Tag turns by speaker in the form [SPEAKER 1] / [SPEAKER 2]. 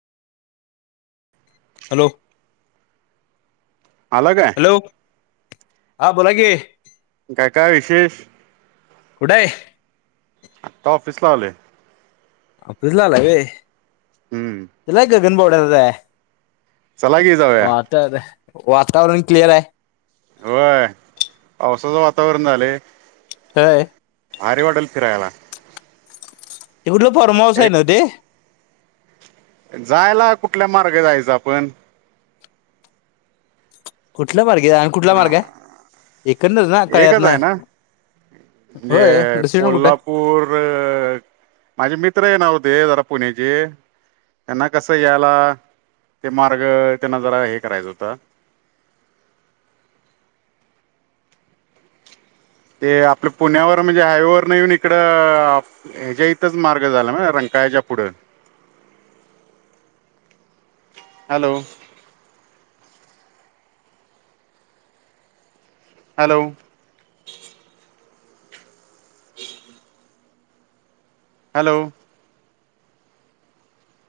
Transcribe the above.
[SPEAKER 1] Hello
[SPEAKER 2] आला काय?
[SPEAKER 1] Hello हा बोला कि.
[SPEAKER 2] काय काय विशेष?
[SPEAKER 1] कुठं आहे
[SPEAKER 2] आता ऑफिसला आलोय.
[SPEAKER 1] ऑफिसला आलाय होय.
[SPEAKER 2] हम्म.
[SPEAKER 1] गन बावड्यातच आहे
[SPEAKER 2] चला की जाऊया
[SPEAKER 1] वातावरण क्लिअर आहे.
[SPEAKER 2] होय पावसाचं वातावरण झाले.
[SPEAKER 1] होय.
[SPEAKER 2] आरे वाडल फिरायला.
[SPEAKER 1] ते कुठलं फॉर्मऊस आहे
[SPEAKER 2] एक
[SPEAKER 1] ना ते.
[SPEAKER 2] जायला कुठल्या मार्गे जायचं आपण?
[SPEAKER 1] कुठला मार्ग आहे आणि कुठला मार्ग आहे एकंदच ना
[SPEAKER 2] एकच
[SPEAKER 1] कळ्यातन
[SPEAKER 2] आहे ना म्हणजे कोल्हापूर माझे मित्र येणार ते जरा पुण्याचे त्यांना कसं यायला ते मार्ग त्यांना जरा हे करायचं होता. [inaudible] ते आपलं पुण्यावर म्हणजे हायवेवर नाही येऊन इकड ह्याच्या इथंच मार्ग झाला रं कायच्या पुढं. Hello hello hello